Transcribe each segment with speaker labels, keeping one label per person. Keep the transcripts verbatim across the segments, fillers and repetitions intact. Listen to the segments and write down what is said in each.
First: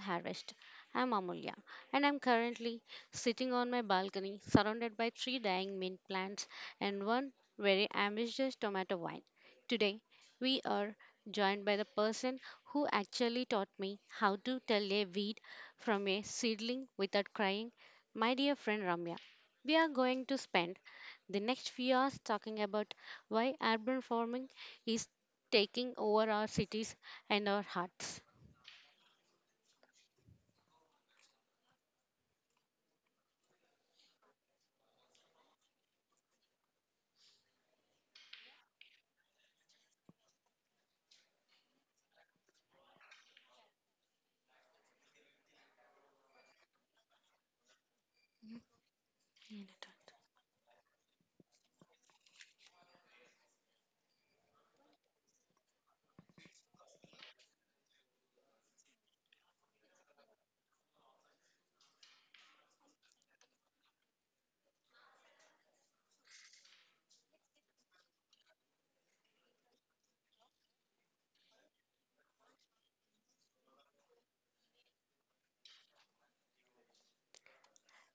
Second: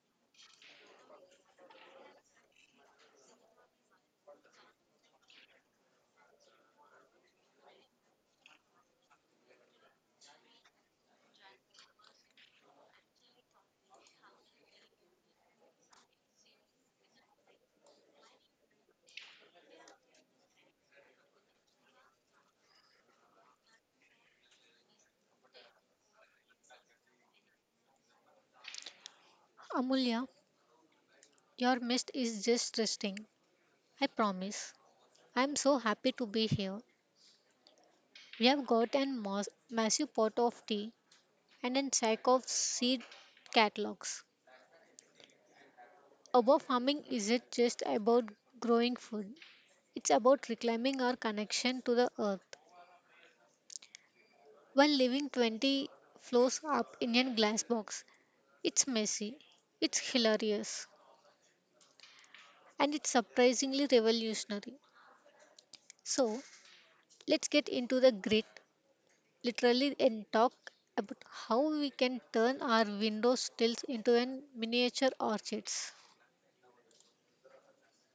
Speaker 1: Harvest. I'm Amulya and I'm currently sitting on my balcony surrounded by three dying mint plants and one very ambitious tomato vine. Today we are joined by the person who actually taught me how to tell a weed from a seedling without crying, my dear friend Ramya. We are going to spend the next few hours talking about why urban farming is taking over our cities and our hearts.
Speaker 2: Amulya, your mist is just resting. I promise. I am so happy to be here. We have got a mas- massive pot of tea and a sack of seed catalogs. Above farming isn't just about growing food. It's about reclaiming our connection to the earth while living twenty floors up in a glass box. It's messy, it's hilarious, and it's surprisingly revolutionary. So, let's get into the grit literally and talk about how we can turn our window stills into an miniature orchids.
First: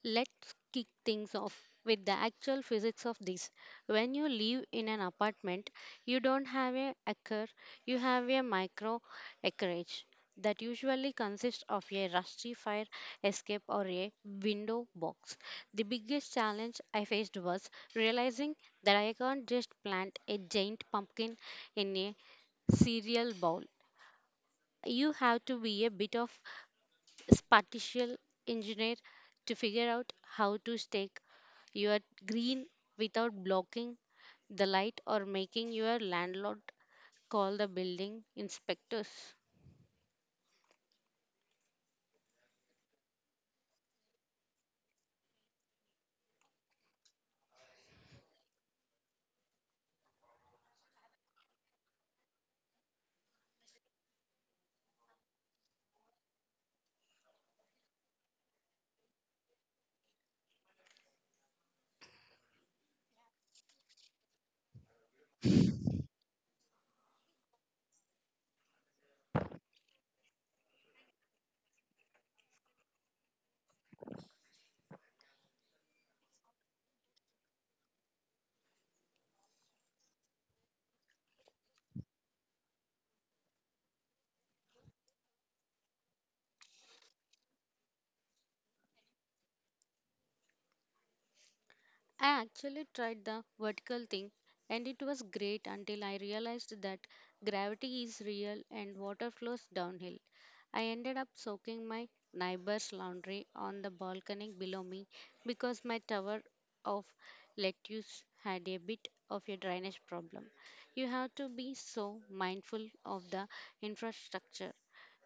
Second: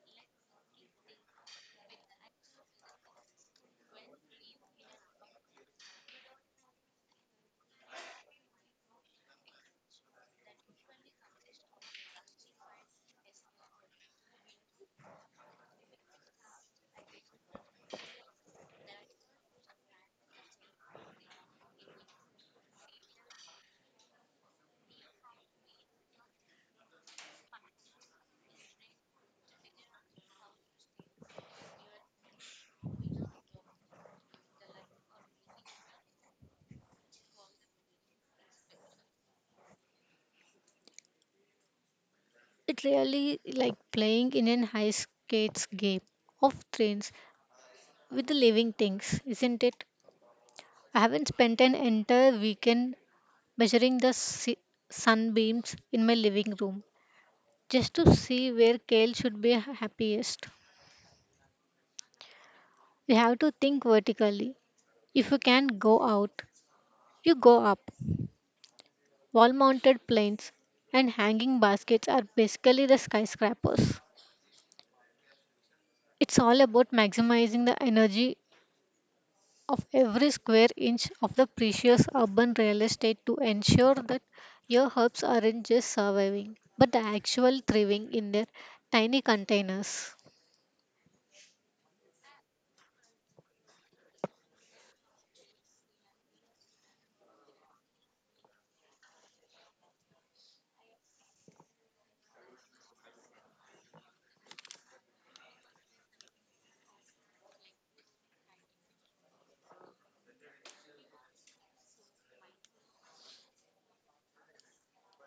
Speaker 1: Let's kick things off with the actual physics of this. When you live in an apartment, you don't have a acre, you have a micro acreage that usually consists of a rusty fire escape or a window box. The biggest challenge I faced was realizing that I can't just plant a giant pumpkin in a cereal bowl. You have to be a bit of spatial engineer to figure out how to stake your green without blocking the light or making your landlord call the building inspectors.
Speaker 2: It really like playing in an ice skates game of trains with the living things, isn't it? I haven't spent an entire weekend measuring the si- sunbeams in my living room just to see where kale should be happiest. We have to think vertically. If you can't go out, you go up. Wall mounted planes and hanging baskets are basically the skyscrapers. It's all about maximizing the energy of every square inch of the precious urban real estate to ensure that your herbs aren't just surviving, but the actual thriving in their tiny containers.
Speaker 1: I actually tried the vertical thing and it was great until I realized that gravity is real and water flows downhill. I ended up soaking my neighbor's laundry on the balcony below me because my tower of lettuce had a bit of a drainage problem. You have to be so mindful of the infrastructure.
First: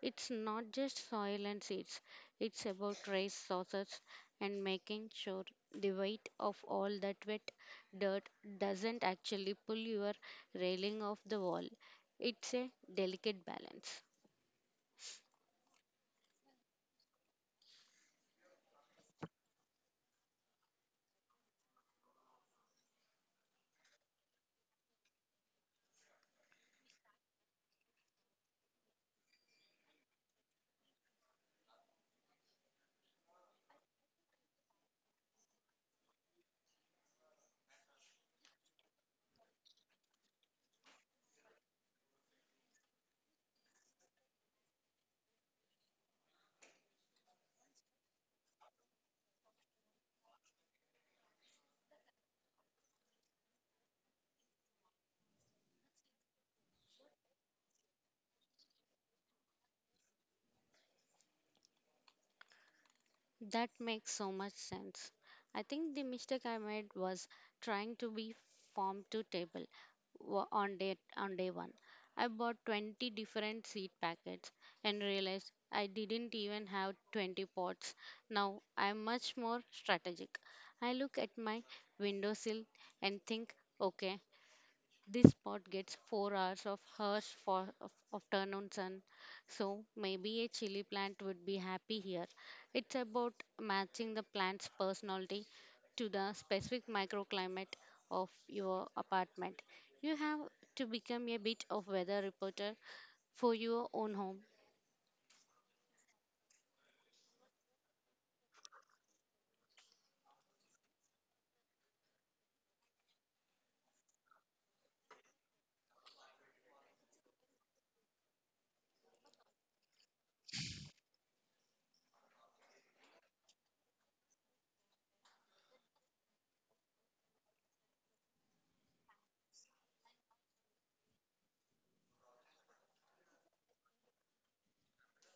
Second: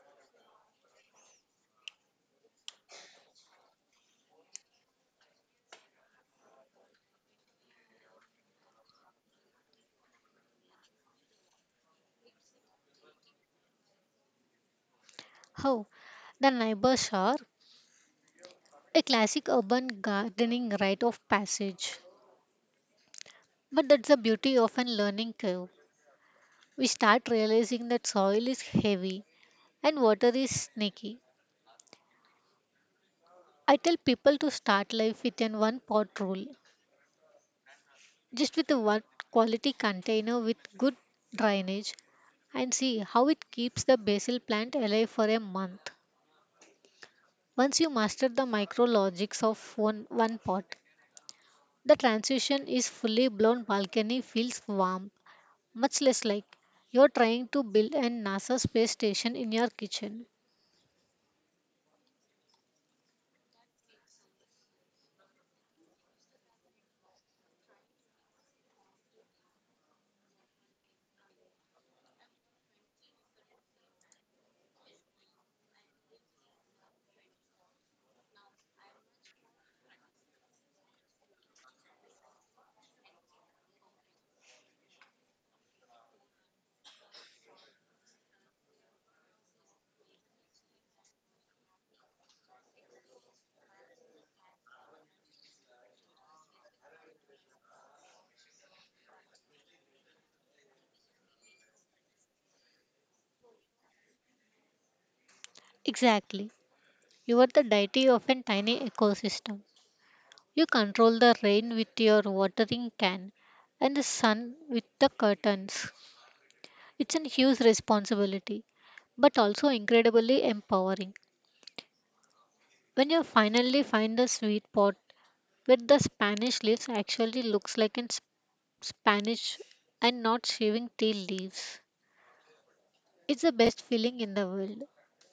Speaker 1: It's not just soil and seeds, it's about rice sources and making sure the weight of all that wet dirt doesn't actually pull your railing off the wall. It's a delicate balance.
Speaker 2: How? The neighbors are a classic urban gardening rite of passage. But that's the beauty of a learning curve. We start realizing that soil is heavy and water is sneaky. I tell people to start life with an one pot rule, just with a one quality container with good drainage and see how it keeps the basil plant alive for a month. Once you master the micrologics of one, one pot, the transition is fully blown balcony feels warm, much less like you're trying to build a NASA space station in your kitchen.
Speaker 1: That makes so much sense. I think the mistake I made was trying to be farm to table wa- on day on day one. I bought twenty different seed packets and realized I didn't even have twenty pots. Now I'm much more strategic. I look at my windowsill and think, okay, this spot gets four hours of harsh for, of, of turn on sun, so maybe a chili plant would be happy here. It's about matching the plant's personality to the specific microclimate of your apartment. You have to become a bit of weather reporter for your own home.
Speaker 2: Exactly. You are the deity of a tiny ecosystem. You control the rain with your watering can and the sun with the curtains. It's a huge responsibility, but also incredibly empowering. When you finally find the sweet spot where the Spanish leaves actually looks like in Spanish and not shaving tea leaves. It's the best feeling in the world.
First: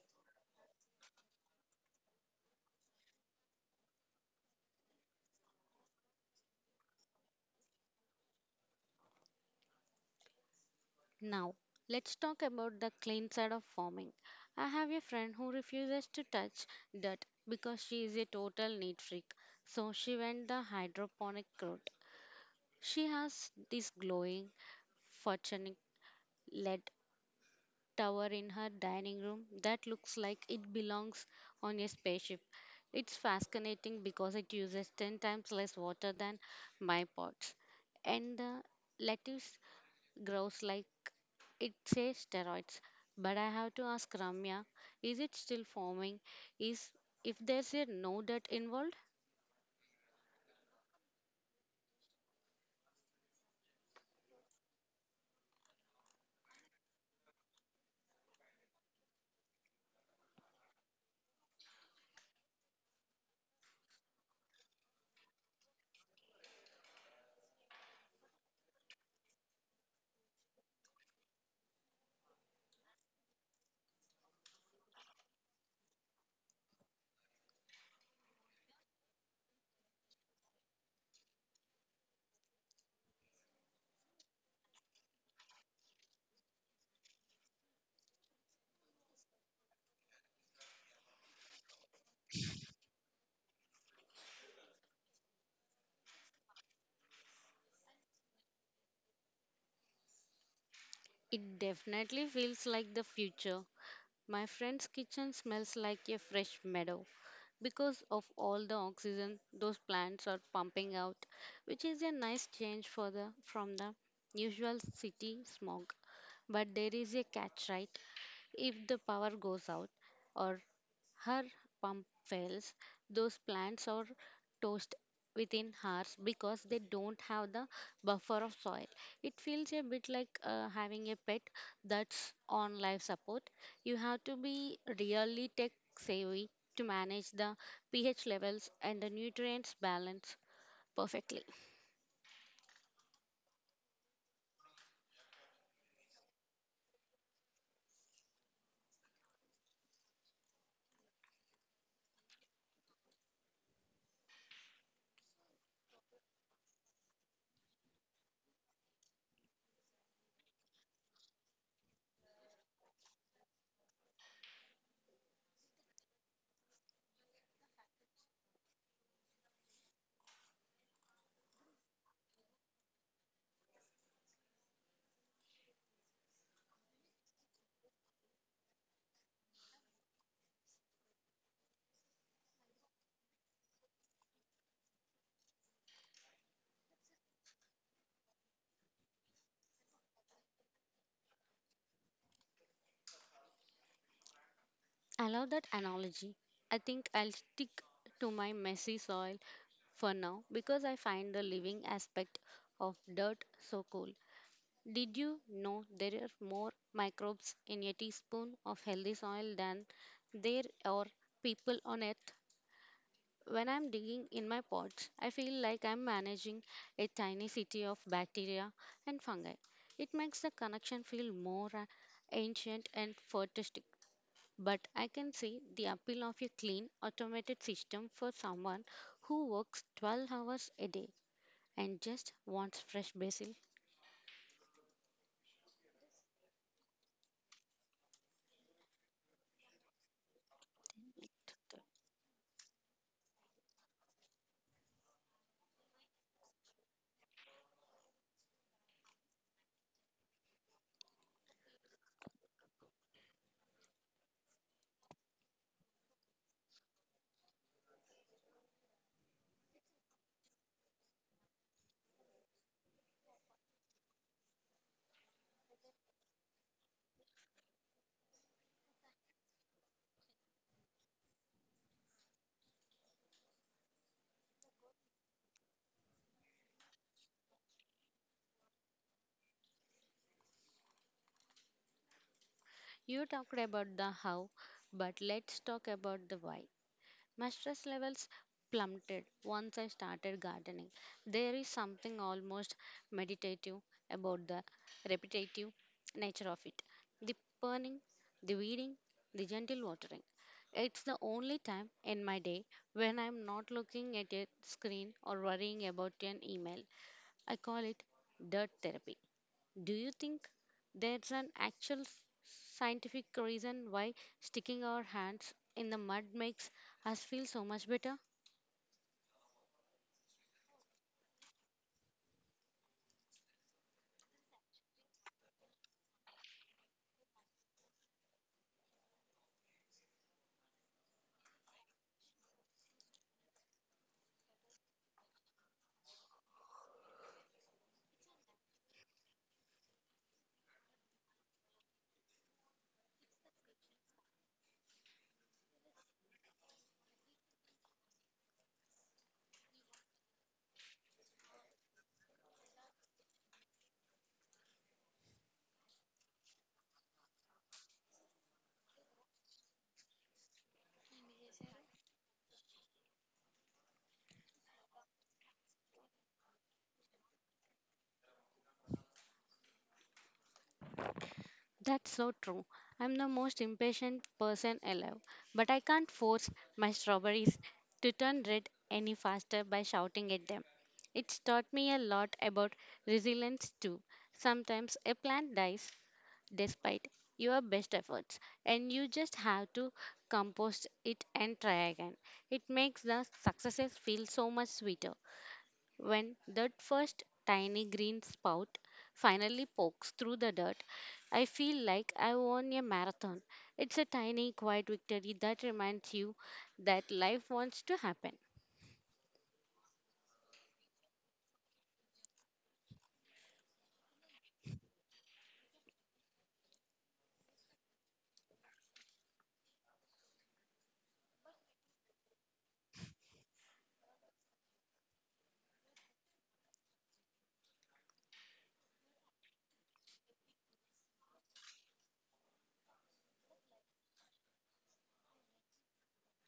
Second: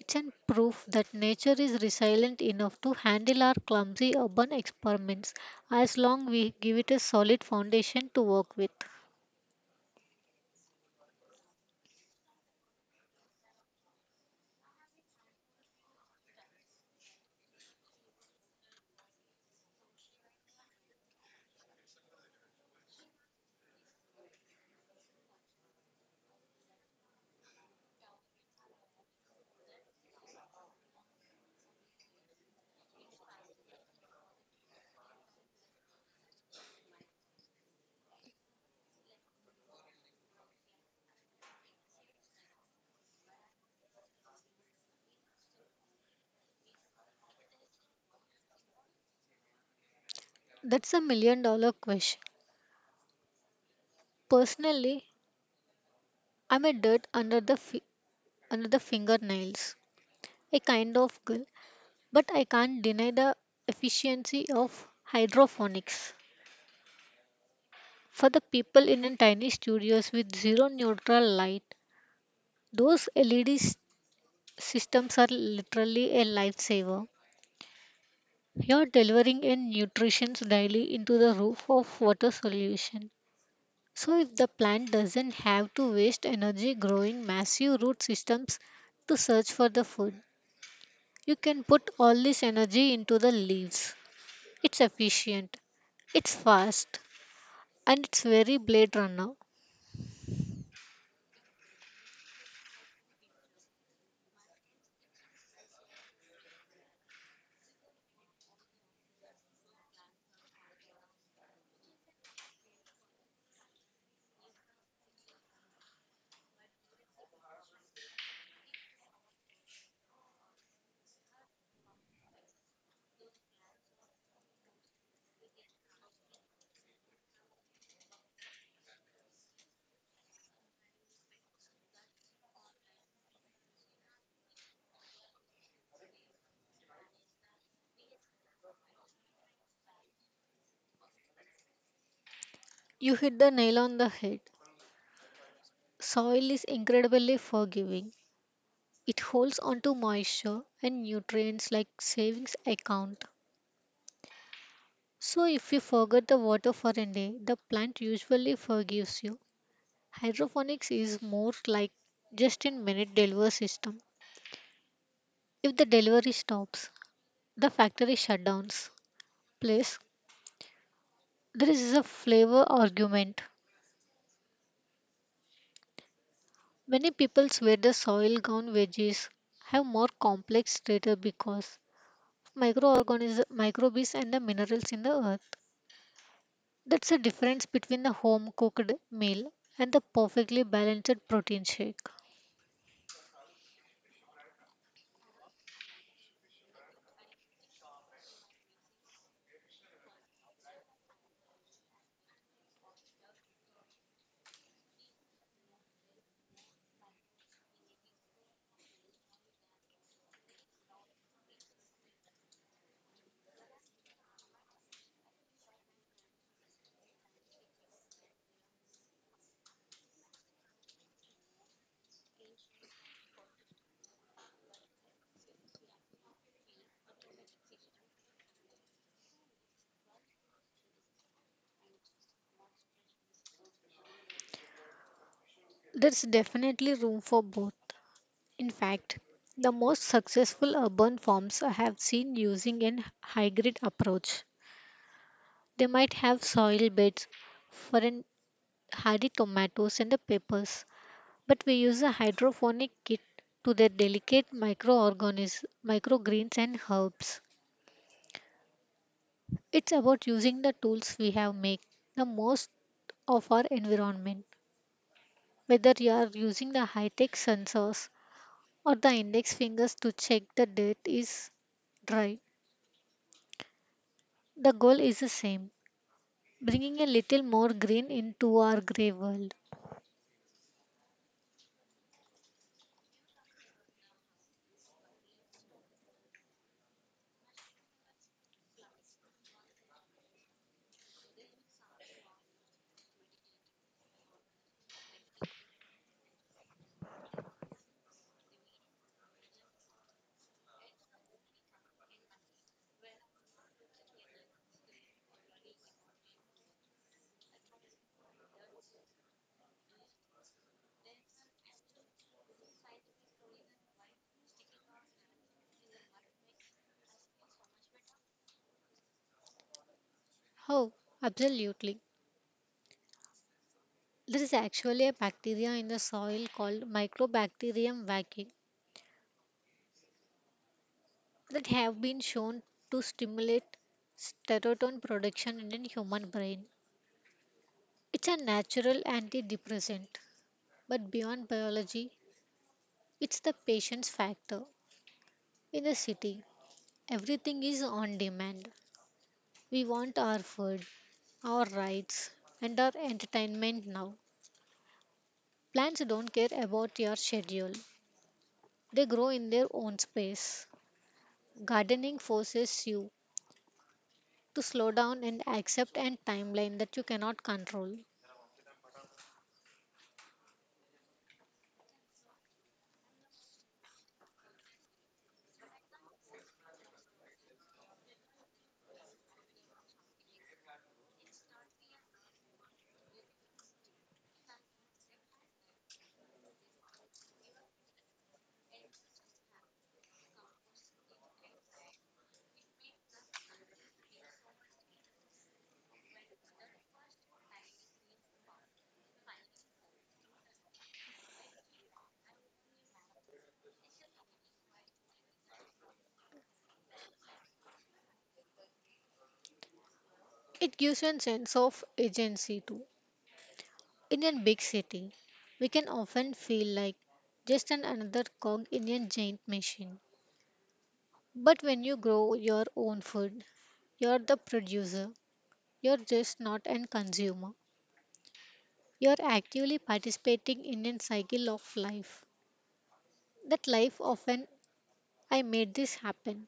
Speaker 2: It's an proof that nature is resilient enough to handle our clumsy urban experiments as long we give it a solid foundation to work with.
Speaker 1: Now, let's talk about the clean side of farming. I have a friend who refuses to touch dirt because she is a total neat freak. So she went the hydroponic route. She has this glowing, photonic L E D tower in her dining room that looks like it belongs on a spaceship. It's fascinating because it uses ten times less water than my pots. And the lettuce grows like it says steroids. But I have to ask Ramya, is it still forming? Is if there's a no dirt involved?
Speaker 2: That's a million dollar question. Personally, I'm a dirt under the fi- under the fingernails, a kind of girl, but I can't deny the efficiency of hydroponics. For the people in a tiny studios with zero neutral light, those L E Ds systems are literally a lifesaver. You're delivering in nutrients daily into the roof of water solution. So if the plant doesn't have to waste energy growing massive root systems to search for the food, you can put all this energy into the leaves. It's efficient, it's fast, and it's very blade runner.
Speaker 1: It definitely feels like the future. My friend's kitchen smells like a fresh meadow because of all the oxygen those plants are pumping out, which is a nice change for the from the usual city smog. But there is a catch, right? If the power goes out or her pump fails. Those plants are toast within hours because they don't have the buffer of soil. It feels a bit like uh, having a pet that's on life support. You have to be really tech savvy to manage the pH levels and the nutrients balance perfectly.
Speaker 2: You hit the nail on the head. Soil is incredibly forgiving. It holds onto moisture and nutrients like savings account. So if you forget the water for a day, the plant usually forgives you. Hydroponics is more like just in minute delivery system. If the delivery stops, the factory shutdowns. Plus, there is a flavor argument. Many people swear the soil grown veggies have more complex strata because of microorganisms, microbes and the minerals in the earth. That's the difference between the home cooked meal and the perfectly balanced protein shake.
Speaker 1: I love that analogy. I think I'll stick to my messy soil for now because I find the living aspect of dirt so cool. Did you know there are more microbes in a teaspoon of healthy soil than there are people on earth? When I'm digging in my pots, I feel like I'm managing a tiny city of bacteria and fungi. It makes the connection feel more uh, ancient and futuristic. But I can see the appeal of a clean, automated system for someone who works twelve hours a day and just wants fresh basil.
Speaker 2: There's definitely room for both. In fact, the most successful urban farms I have seen using an hybrid approach. They might have soil beds for an hardy tomatoes and the peppers, but we use a hydroponic kit to their delicate microorganisms, microgreens and herbs. It's about using the tools we have make the most of our environment. Whether you are using the high-tech sensors or the index fingers to check the dirt is dry, the goal is the same, bringing a little more green into our gray world.
Speaker 1: You talked about the how, but let's talk about the why. My stress levels plummeted once I started gardening. There is something almost meditative about the repetitive nature of it. The pruning, the weeding, the gentle watering. It's the only time in my day when I'm not looking at a screen or worrying about an email. I call it dirt therapy. Do you think there's an actual s- scientific reason why sticking our hands in the mud makes us feel so much better?
Speaker 2: Oh, absolutely. There is actually a bacteria in the soil called Microbacterium vaccae that have been shown to stimulate serotonin production in the human brain. It's a natural antidepressant, but beyond biology, it's the patience factor. In a city, everything is on demand. We want our food, our rights, and our entertainment now. Plants don't care about your schedule, they grow in their own space. Gardening forces you to slow down and accept a timeline that you cannot control.
Speaker 1: That's so true. I'm the most impatient person alive, but I can't force my strawberries to turn red any faster by shouting at them. It's taught me a lot about resilience too. Sometimes a plant dies despite your best efforts and you just have to compost it and try again. It makes the successes feel so much sweeter when that first tiny green spout finally pokes through the dirt. I feel like I won a marathon. It's a tiny quiet victory that reminds you that life wants to happen.
Speaker 2: It gives you a sense of agency too. In a big city, we can often feel like just an another cog in a giant machine. But when you grow your own food, you're the producer. You're just not an consumer. You're actively participating in a cycle of life. That life often I made this happen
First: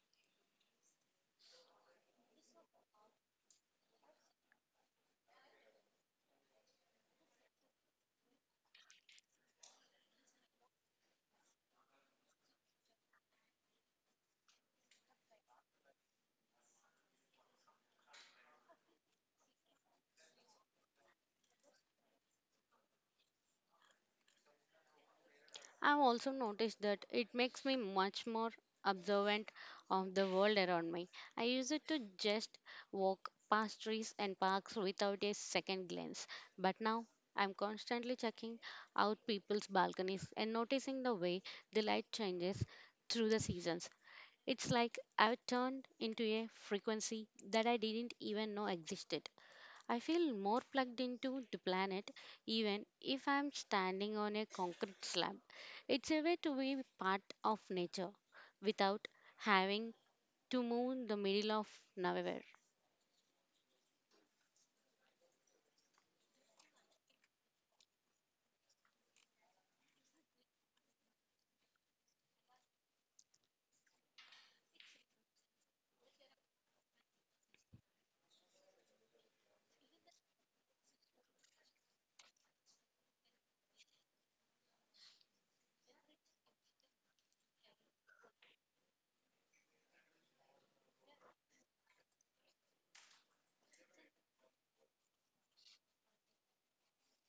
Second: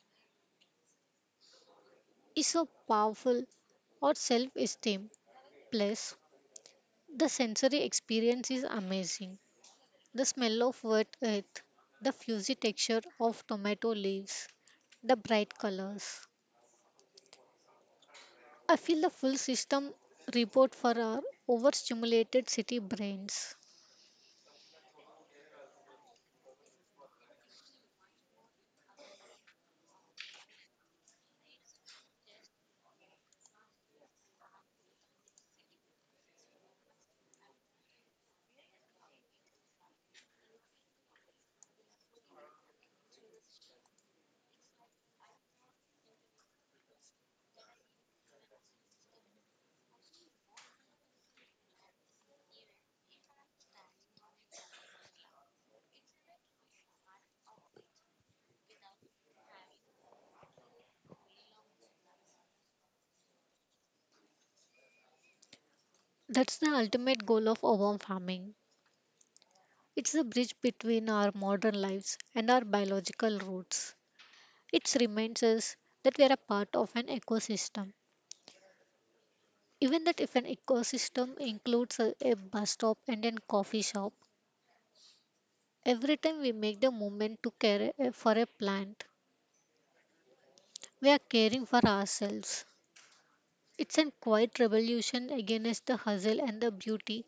Speaker 2: is so powerful or self esteem. Plus, the sensory experience is amazing. The smell of wet earth, the fuzzy texture of tomato leaves, the bright colors. I feel the full system report for our overstimulated city brains.
Speaker 1: I've also noticed that it makes me much more observant of the world around me. I used to just walk past trees and parks without a second glance, but now I'm constantly checking out people's balconies and noticing the way the light changes through the seasons. It's like I've turned into a frequency that I didn't even know existed. I feel more plugged into the planet even if I'm standing on a concrete slab. It's a way to be part of nature without having to move in the middle of nowhere.
Speaker 2: That's the ultimate goal of urban farming. It's the bridge between our modern lives and our biological roots. It reminds us that we are a part of an ecosystem. Even that if an ecosystem includes a, a bus stop and a coffee shop, every time we make the movement to care uh, for a plant, we are caring for ourselves. It's a quiet revolution against the hustle and the beauty,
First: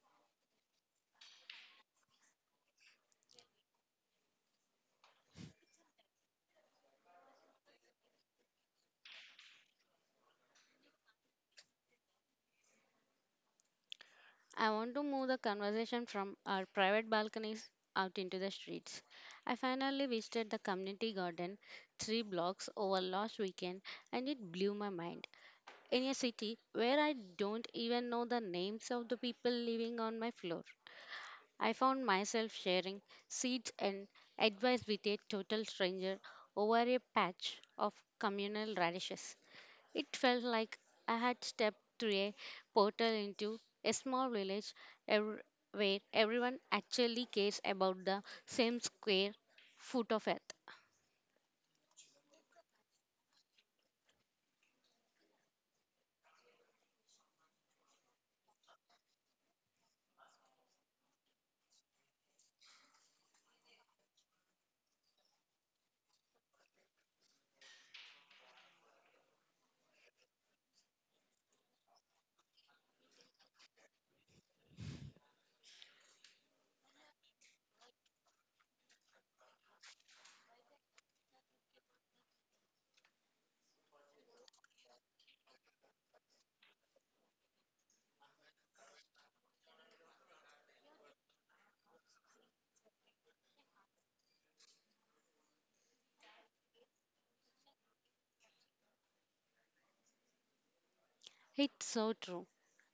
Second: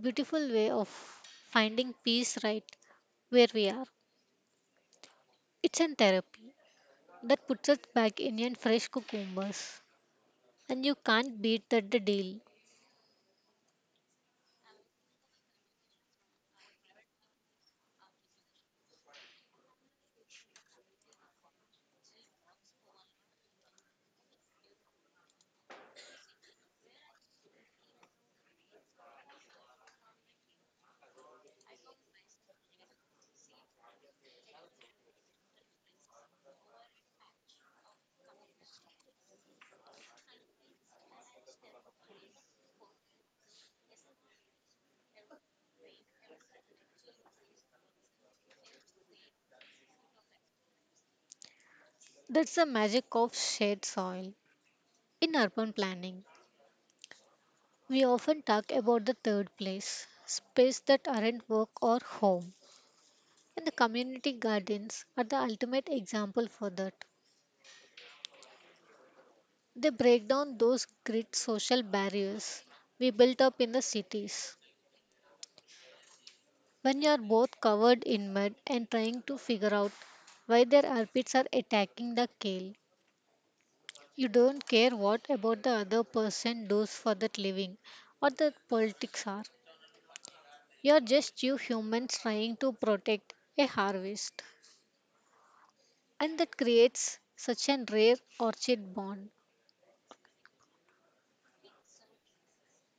Speaker 2: beautiful way of finding peace right where we are. It's a therapy that puts us back in a fresh cucumbers, and you can't beat that the deal.
Speaker 1: I want to move the conversation from our private balconies out into the streets. I finally visited the community garden three blocks over last weekend and it blew my mind. In a city where I don't even know the names of the people living on my floor, I found myself sharing seeds and advice with a total stranger over a patch of communal radishes. It felt like I had stepped through a portal into a small village ev- where everyone actually cares about the same square foot of earth.
Speaker 2: That's the magic of shared soil. In urban planning, we often talk about the third place, space that aren't work or home. And the community gardens are the ultimate example for that. They break down those great social barriers we built up in the cities. When you are both covered in mud and trying to figure out why their armpits are attacking the kale, you don't care what about the other person does for that living or the politics are. You are just you humans trying to protect a harvest. And that creates such an rare orchid bond.
Speaker 1: It's so true.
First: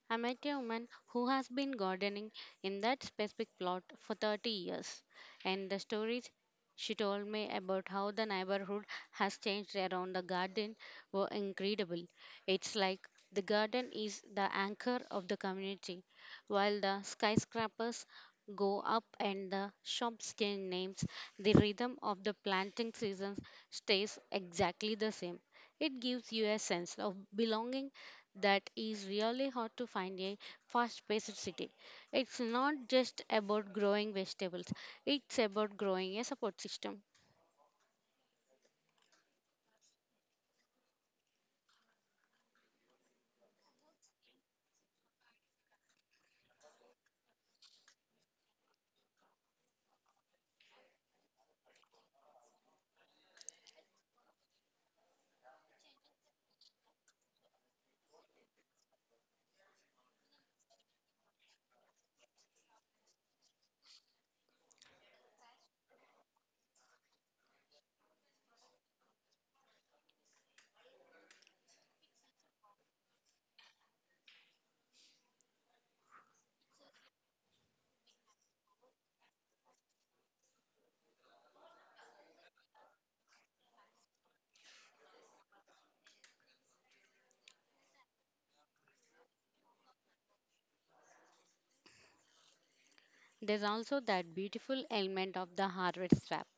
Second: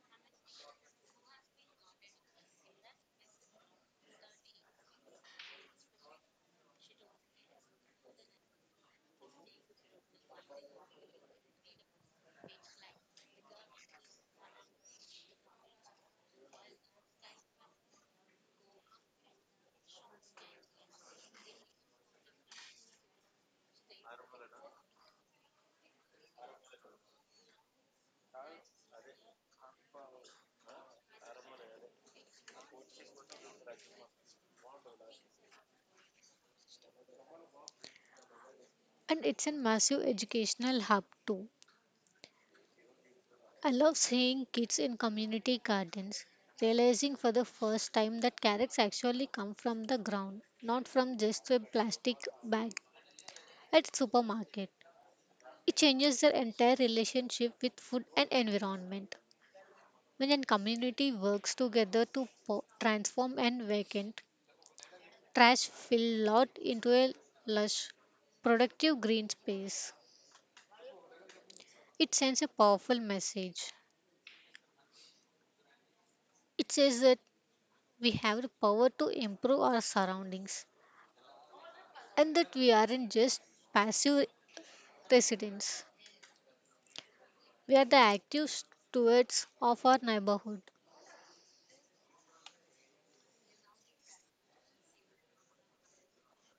Speaker 1: I met a woman who has been gardening in that specific plot for thirty years, and the stories she told me about how the neighborhood has changed around the garden were incredible. It's like the garden is the anchor of the community, while the skyscrapers go up and the shops change names, the rhythm of the planting season stays exactly the same. It gives you a sense of belonging that is really hard to find a fast-paced city. It's not just about growing vegetables, it's about growing a support system.
Speaker 2: And it's a massive educational hub too. I love seeing kids in community gardens realizing for the first time that carrots actually come from the ground, not from just a plastic bag at supermarket. It changes their entire relationship with food and environment. When a community works together to po- transform an vacant trash filled lot into a lush, productive green space, it sends a powerful message. It says that we have the power to improve our surroundings and that we aren't just passive residents. We are the active stewards of our neighborhood.
Speaker 1: There's also that beautiful element of the harvest wrap.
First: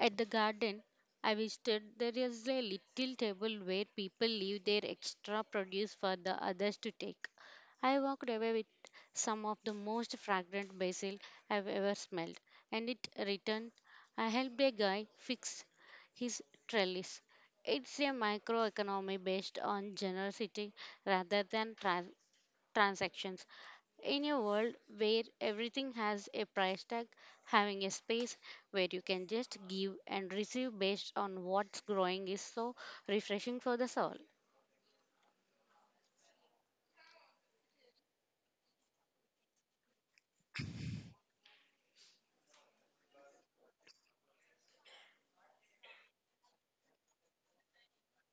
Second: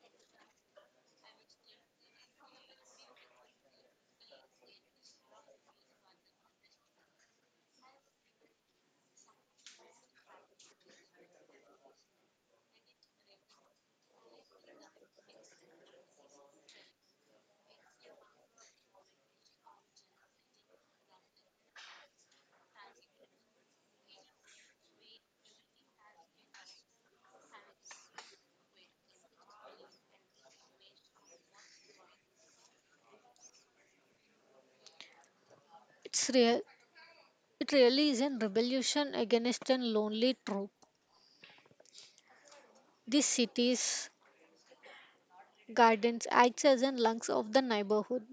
Speaker 1: At the garden I visited, there is a little table where people leave their extra produce for the others to take. I walked away with some of the most fragrant basil I've ever smelled, and it returned. I helped a guy fix his trellis. It's a microeconomy based on generosity rather than tra- transactions. In a world where everything has a price tag, having a space where you can just give and receive based on what's growing is so refreshing for the soul.
Speaker 2: It's real, it really is a revolution against a lonely trope. These cities, gardens acts as the lungs of the neighborhood,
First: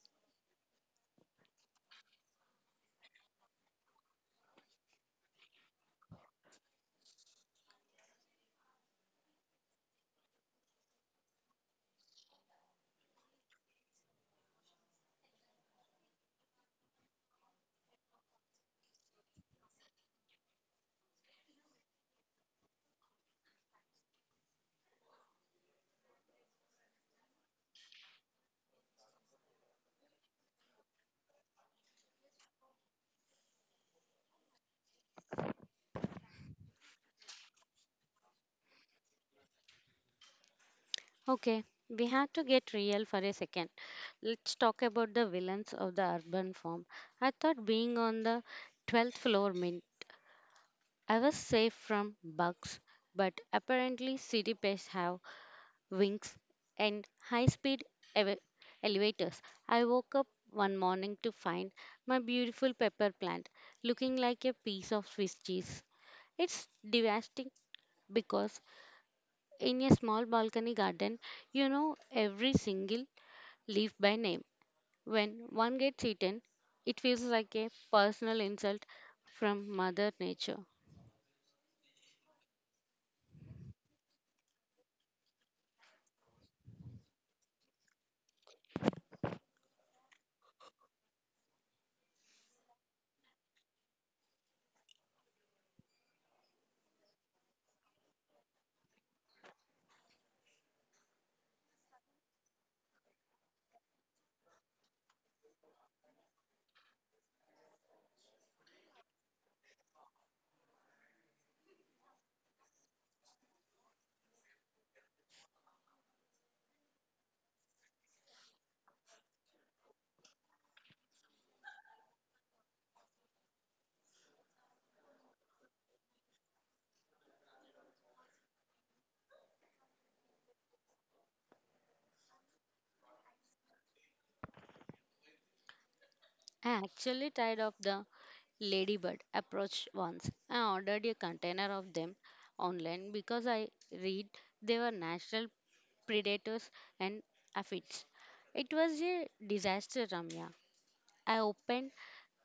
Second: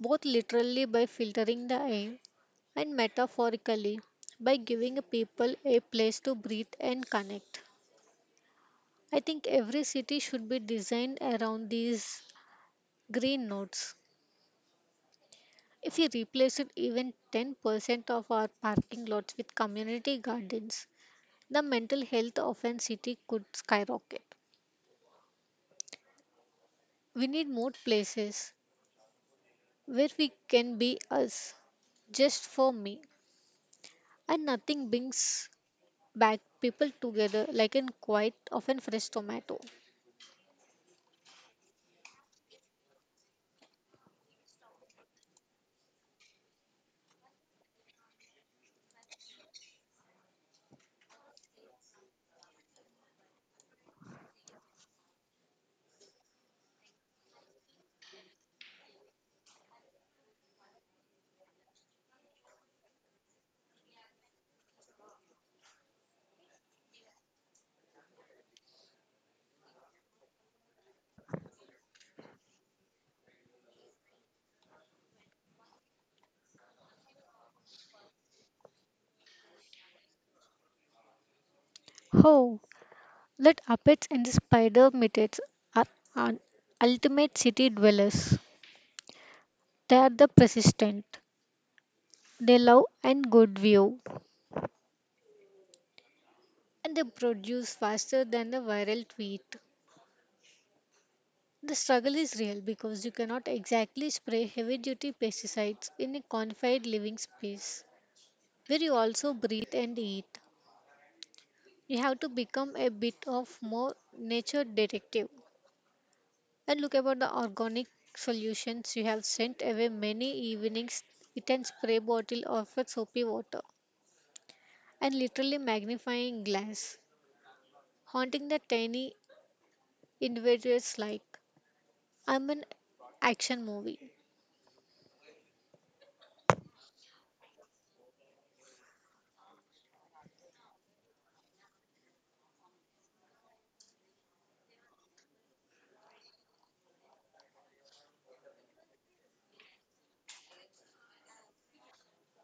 Speaker 2: both literally by filtering the air and metaphorically by giving people a place to breathe and connect. I think every city should be designed around these Green notes. If we replaced even ten percent of our parking lots with community gardens, the mental health of a city could skyrocket. We need more places where we can be us, just for me, and nothing brings back people together like in quite often fresh tomato.
Speaker 1: Okay, we have to get real for a second. Let's talk about the villains of the urban form. I thought being on the twelfth floor meant I was safe from bugs, but apparently city pests have wings, and high speed ev- elevators. I woke up one morning to find my beautiful pepper plant looking like a piece of Swiss cheese. It's devastating because in a small balcony garden, you know every single leaf by name. When one gets eaten, it feels like a personal insult from Mother Nature.
Speaker 2: How let apets and the spider mites are, are ultimate city dwellers. They are the persistent. They love and good view and they produce faster than the viral tweet. The struggle is real because you cannot exactly spray heavy duty pesticides in a confined living space where you also breathe and eat. You have to become a bit of more nature detective and look about the organic solutions you have sent away many evenings with a spray bottle of a soapy water and literally magnifying glass haunting the tiny invaders like, I'm an action movie.
Speaker 1: I actually tired of the ladybird approach once. I ordered a container of them online because I read they were natural predators and aphids. It was a disaster, Ramya. I opened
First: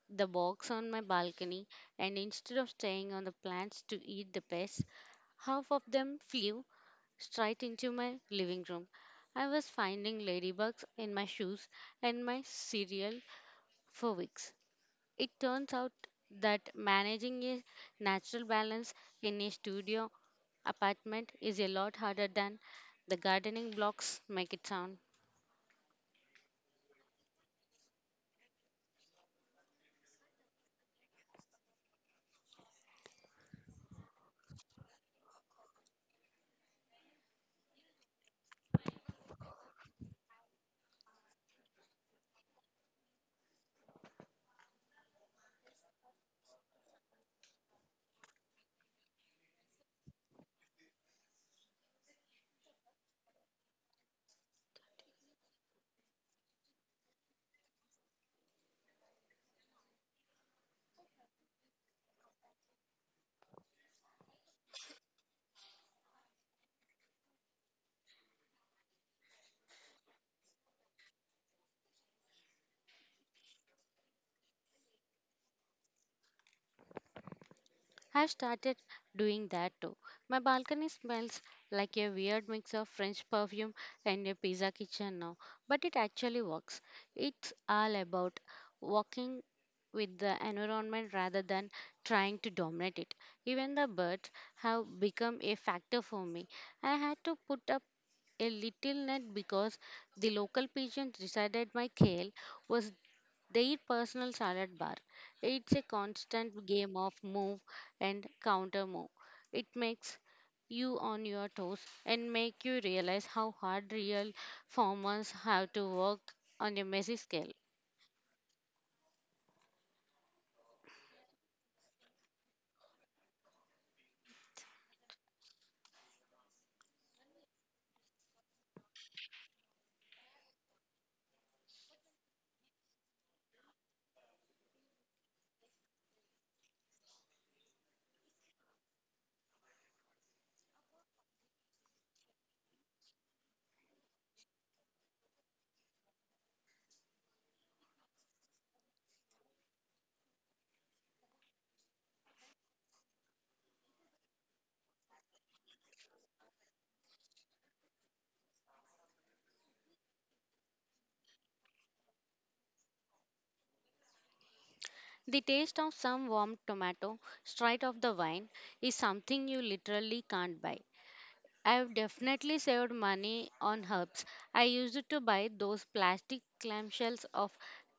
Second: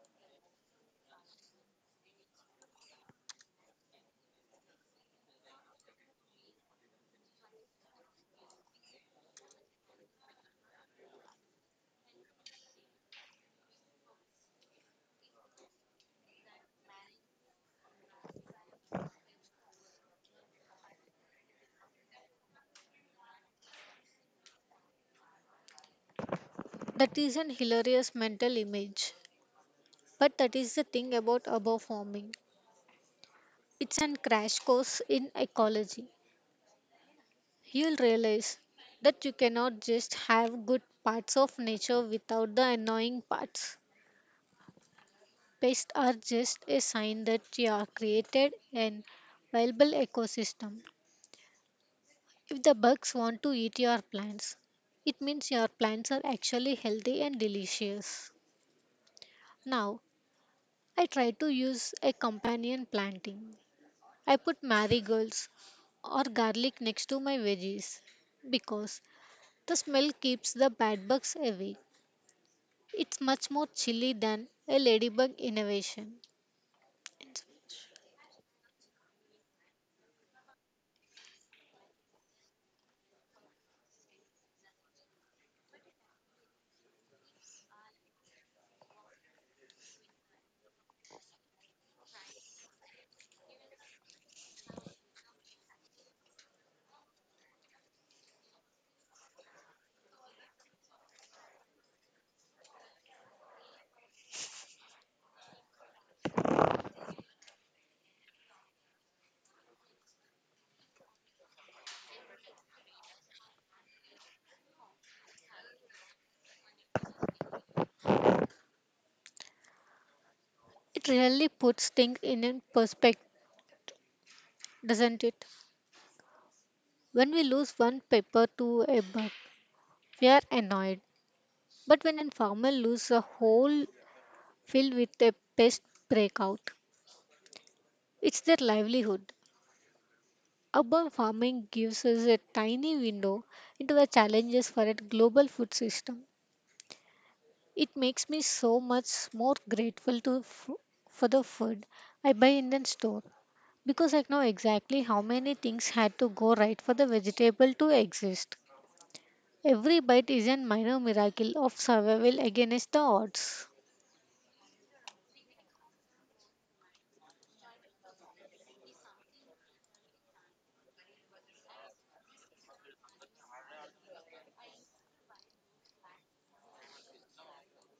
Speaker 1: the box on my balcony and instead of staying on the plants to eat the pests, half of them flew straight into my living room. I was finding ladybugs in my shoes and my cereal for weeks. It turns out that managing a natural balance in a studio apartment is a lot harder than the gardening blocks make it sound.
Speaker 2: That is an hilarious mental image. But that is the thing about above farming. It's an crash course in ecology. You'll realize that you cannot just have good parts of nature without the annoying parts. Pests are just a sign that you are created an viable ecosystem. If the bugs want to eat your plants, it means your plants are actually healthy and delicious. Now, I try to use a companion planting. I put marigolds or garlic next to my veggies because the smell keeps the bad bugs away. It's much more chilly than a ladybug innovation.
Speaker 1: I've started doing that too. My balcony smells like a weird mix of French perfume and a pizza kitchen now, but it actually works. It's all about walking with the environment rather than trying to dominate it. Even the birds have become a factor for me. I had to put up a little net because the local pigeons decided my kale was they eat personal salad bar. It's a constant game of move and counter move. It makes you on your toes and make you realize how hard real farmers have to work on a messy scale.
Speaker 2: It really puts things in a perspective, doesn't it? When we lose one pepper to a bug, we are annoyed. But when a farmer loses a whole field with a pest breakout, it's their livelihood. Urban farming gives us a tiny window into the challenges for a global food system. It makes me so much more grateful to f- for the food I buy in the store because I know exactly how many things had to go right for the vegetable to exist. Every bite is a minor miracle of survival against the odds.
Speaker 1: The taste of some warm tomato straight off the vine is something you literally can't buy. I've definitely saved money on herbs. I used to buy those plastic clamshells of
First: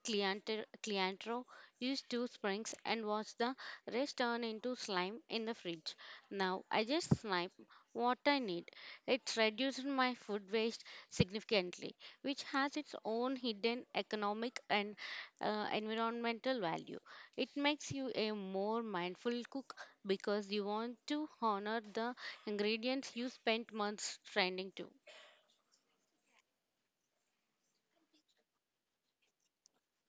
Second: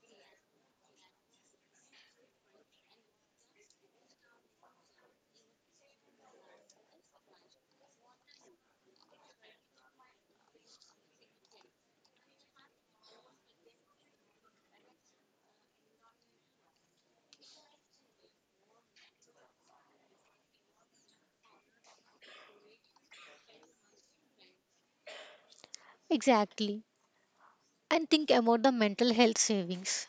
Speaker 1: Clianter- Cliantro, use two springs, and watch the rest turn into slime in the fridge. Now I just snipe what I need. It's reduced my food waste significantly, which has its own hidden economic and uh, environmental value. It makes you a more mindful cook because you want to honor the ingredients you spent months trending to.
Speaker 2: Exactly. And think about the mental health savings.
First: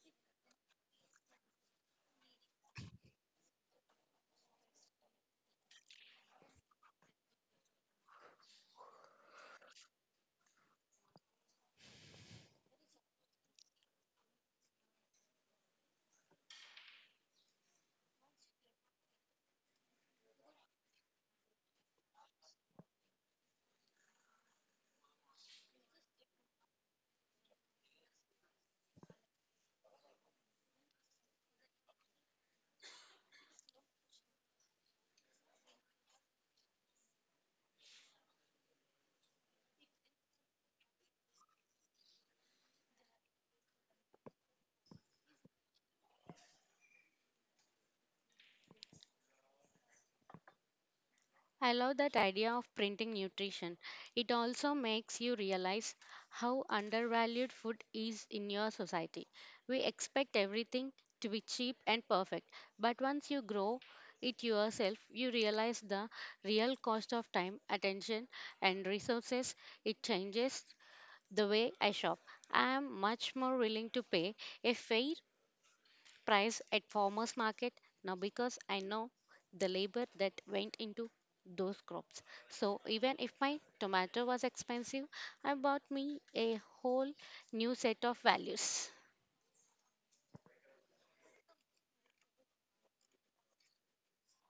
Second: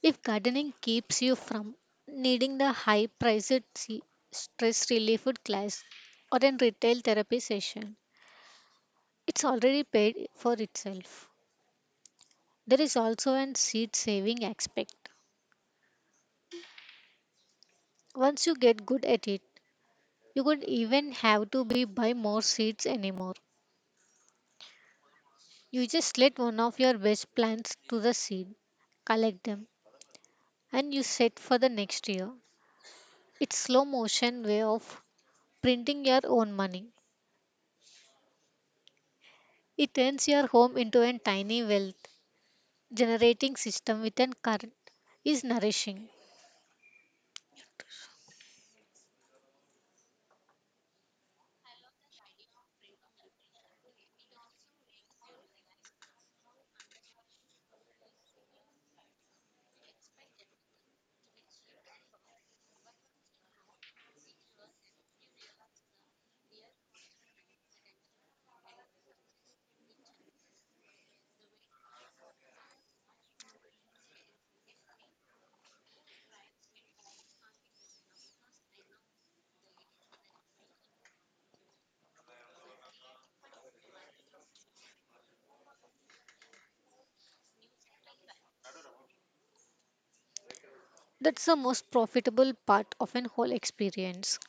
Speaker 2: If gardening keeps you from needing the high priced se- stress relief class or a retail therapy session, it's already paid for itself. There is also an seed saving aspect. Once you get good at it, you could even have to be buy more seeds anymore. You just let one of your best plants to the seed, collect them, and you set for the next year. It's slow motion way of printing your own money. It turns your home into a tiny wealth generating system with an current is nourishing.
Speaker 1: I love that idea of printing nutrition. It also makes you realize how undervalued food is in your society. We expect everything to be cheap and perfect, but once you grow it yourself, you realize the real cost of time, attention, and resources. It changes the way I shop. I am much more willing to pay a fair price at farmers market now because I know the labor that went into those crops. So even if my tomato was expensive, I bought me a whole new set of values.
Speaker 2: That's the most profitable part of an whole experience.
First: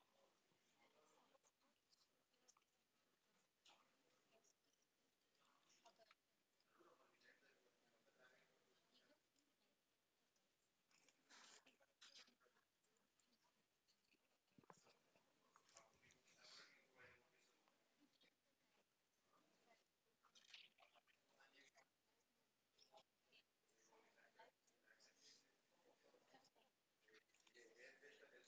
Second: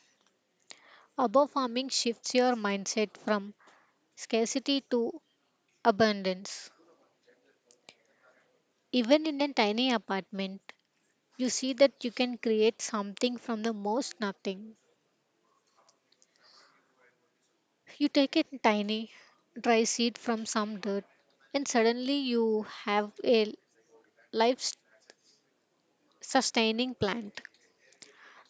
Speaker 2: Above farming shifts your mindset from scarcity to abundance. Even in a tiny apartment, you see that you can create something from the most nothing. You take a tiny, dry seed from some dirt, and suddenly you have a life sustaining plant.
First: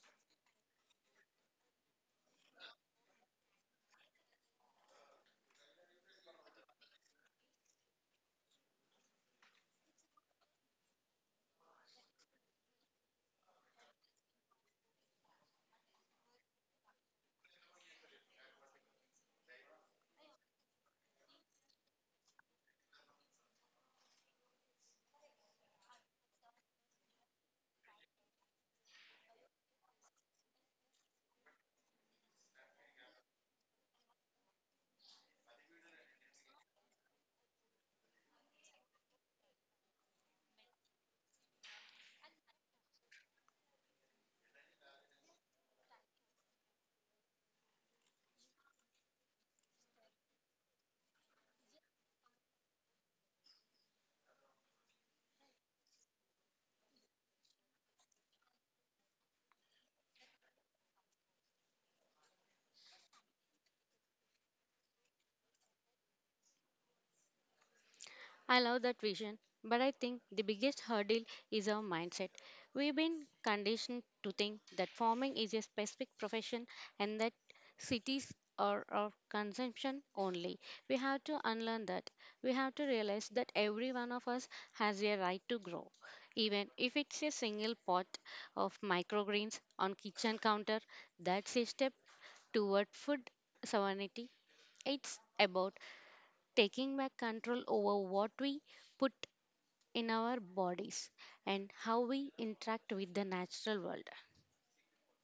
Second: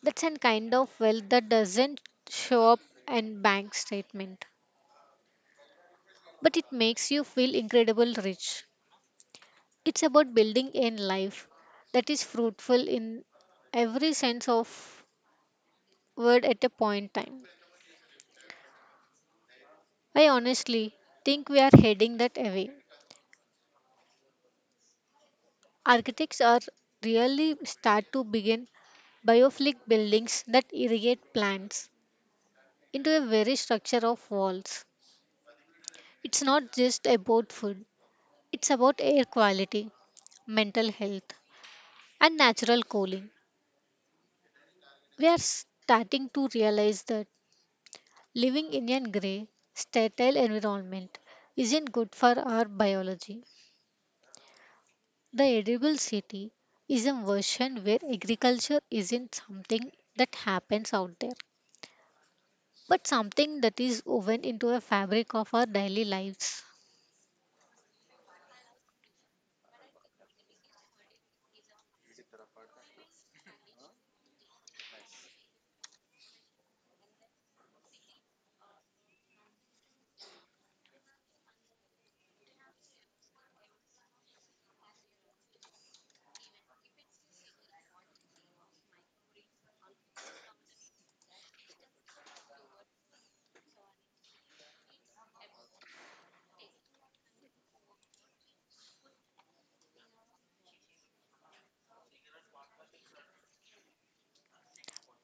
Speaker 2: That's a kind of wealth that doesn't show up in bank statement, but it makes you feel incredible rich. It's about building a life that is fruitful in every sense of word at a point time. I honestly think we are heading that away. Architects are really start to begin biophilic buildings that irrigate plants into a very structure of walls. It's not just about food, it's about air quality, mental health, and natural cooling. We are starting to realize that living in a grey, sterile environment isn't good for our biology. The edible city is a version where agriculture isn't something that happens out there, but something that is woven into a fabric of our daily lives.
Speaker 1: I love that vision, but I think the biggest hurdle is our mindset. We've been conditioned to think that farming is a specific profession and that cities are of consumption only. We have to unlearn that. We have to realize that every one of us has a right to grow, even if it's a single pot of microgreens on kitchen counter. That's a step toward food sovereignty. It's about taking back control over what we put in our bodies and how we interact with the natural world.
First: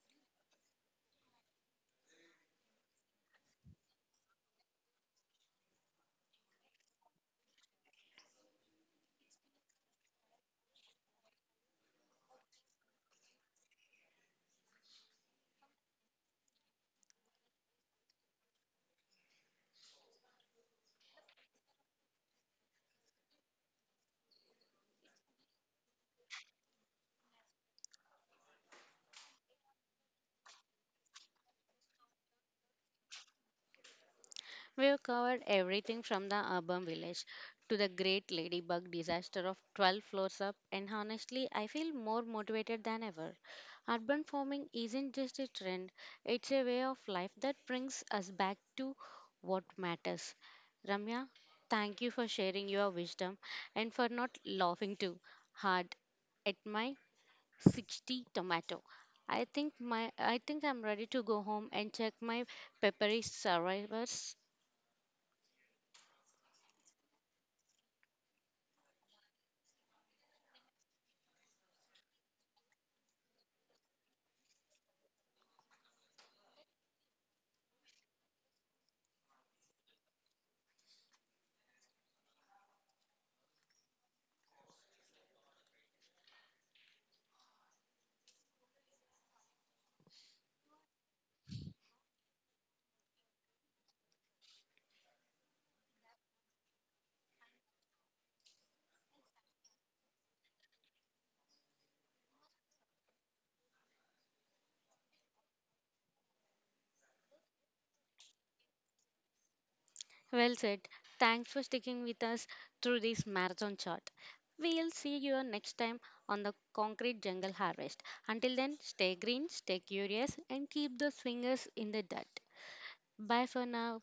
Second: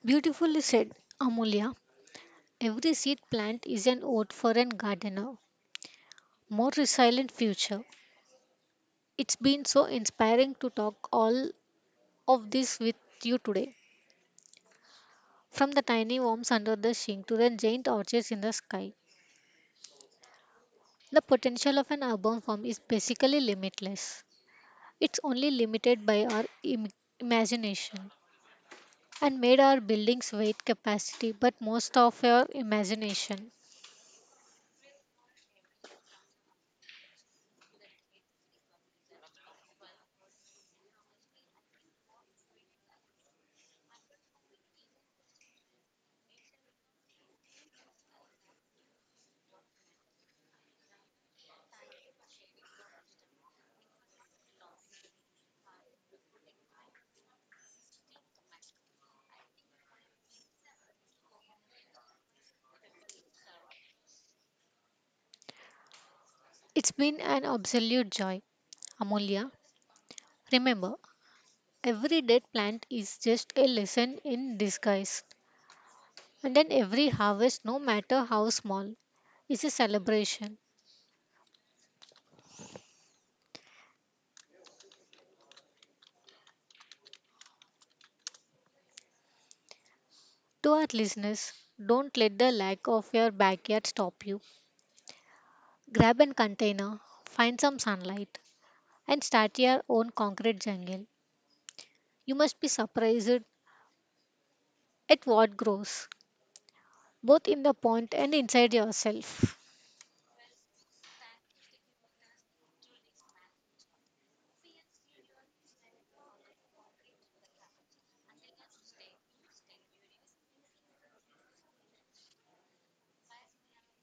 Speaker 2: Beautifully said, Amulya. Every seed plant is an ode for a gardener, more resilient future. It's been so inspiring to talk all of this with you today. From the tiny worms under the sink to the giant orchids in the sky, the potential of an urban farm is basically limitless. It's only limited by our Im- imagination and made our building's weight capacity, but most of our imagination.
Speaker 1: We have covered everything from the urban village to the great ladybug disaster of twelve floors up, and honestly, I feel more motivated than ever. Urban farming isn't just a trend, it's a way of life that brings us back to what matters. Ramya, thank you for sharing your wisdom and for not laughing too hard at my sixty tomato. I think my I think I'm ready to go home and check my peppery survivors.
Speaker 2: It's been an absolute joy. Amulya, remember, every dead plant is just a lesson in disguise. And then every harvest, no matter how small, is a celebration. To our listeners, don't let the lack of your backyard stop you. Grab a container, find some sunlight, and start your own concrete jungle. You must be surprised at what grows, both in the pond and inside yourself.
Speaker 1: Well said. Thanks for sticking with us through this marathon shot. We'll see you next time on the concrete jungle harvest. Until then, stay green, stay curious, and keep those fingers in the dirt. Bye for now.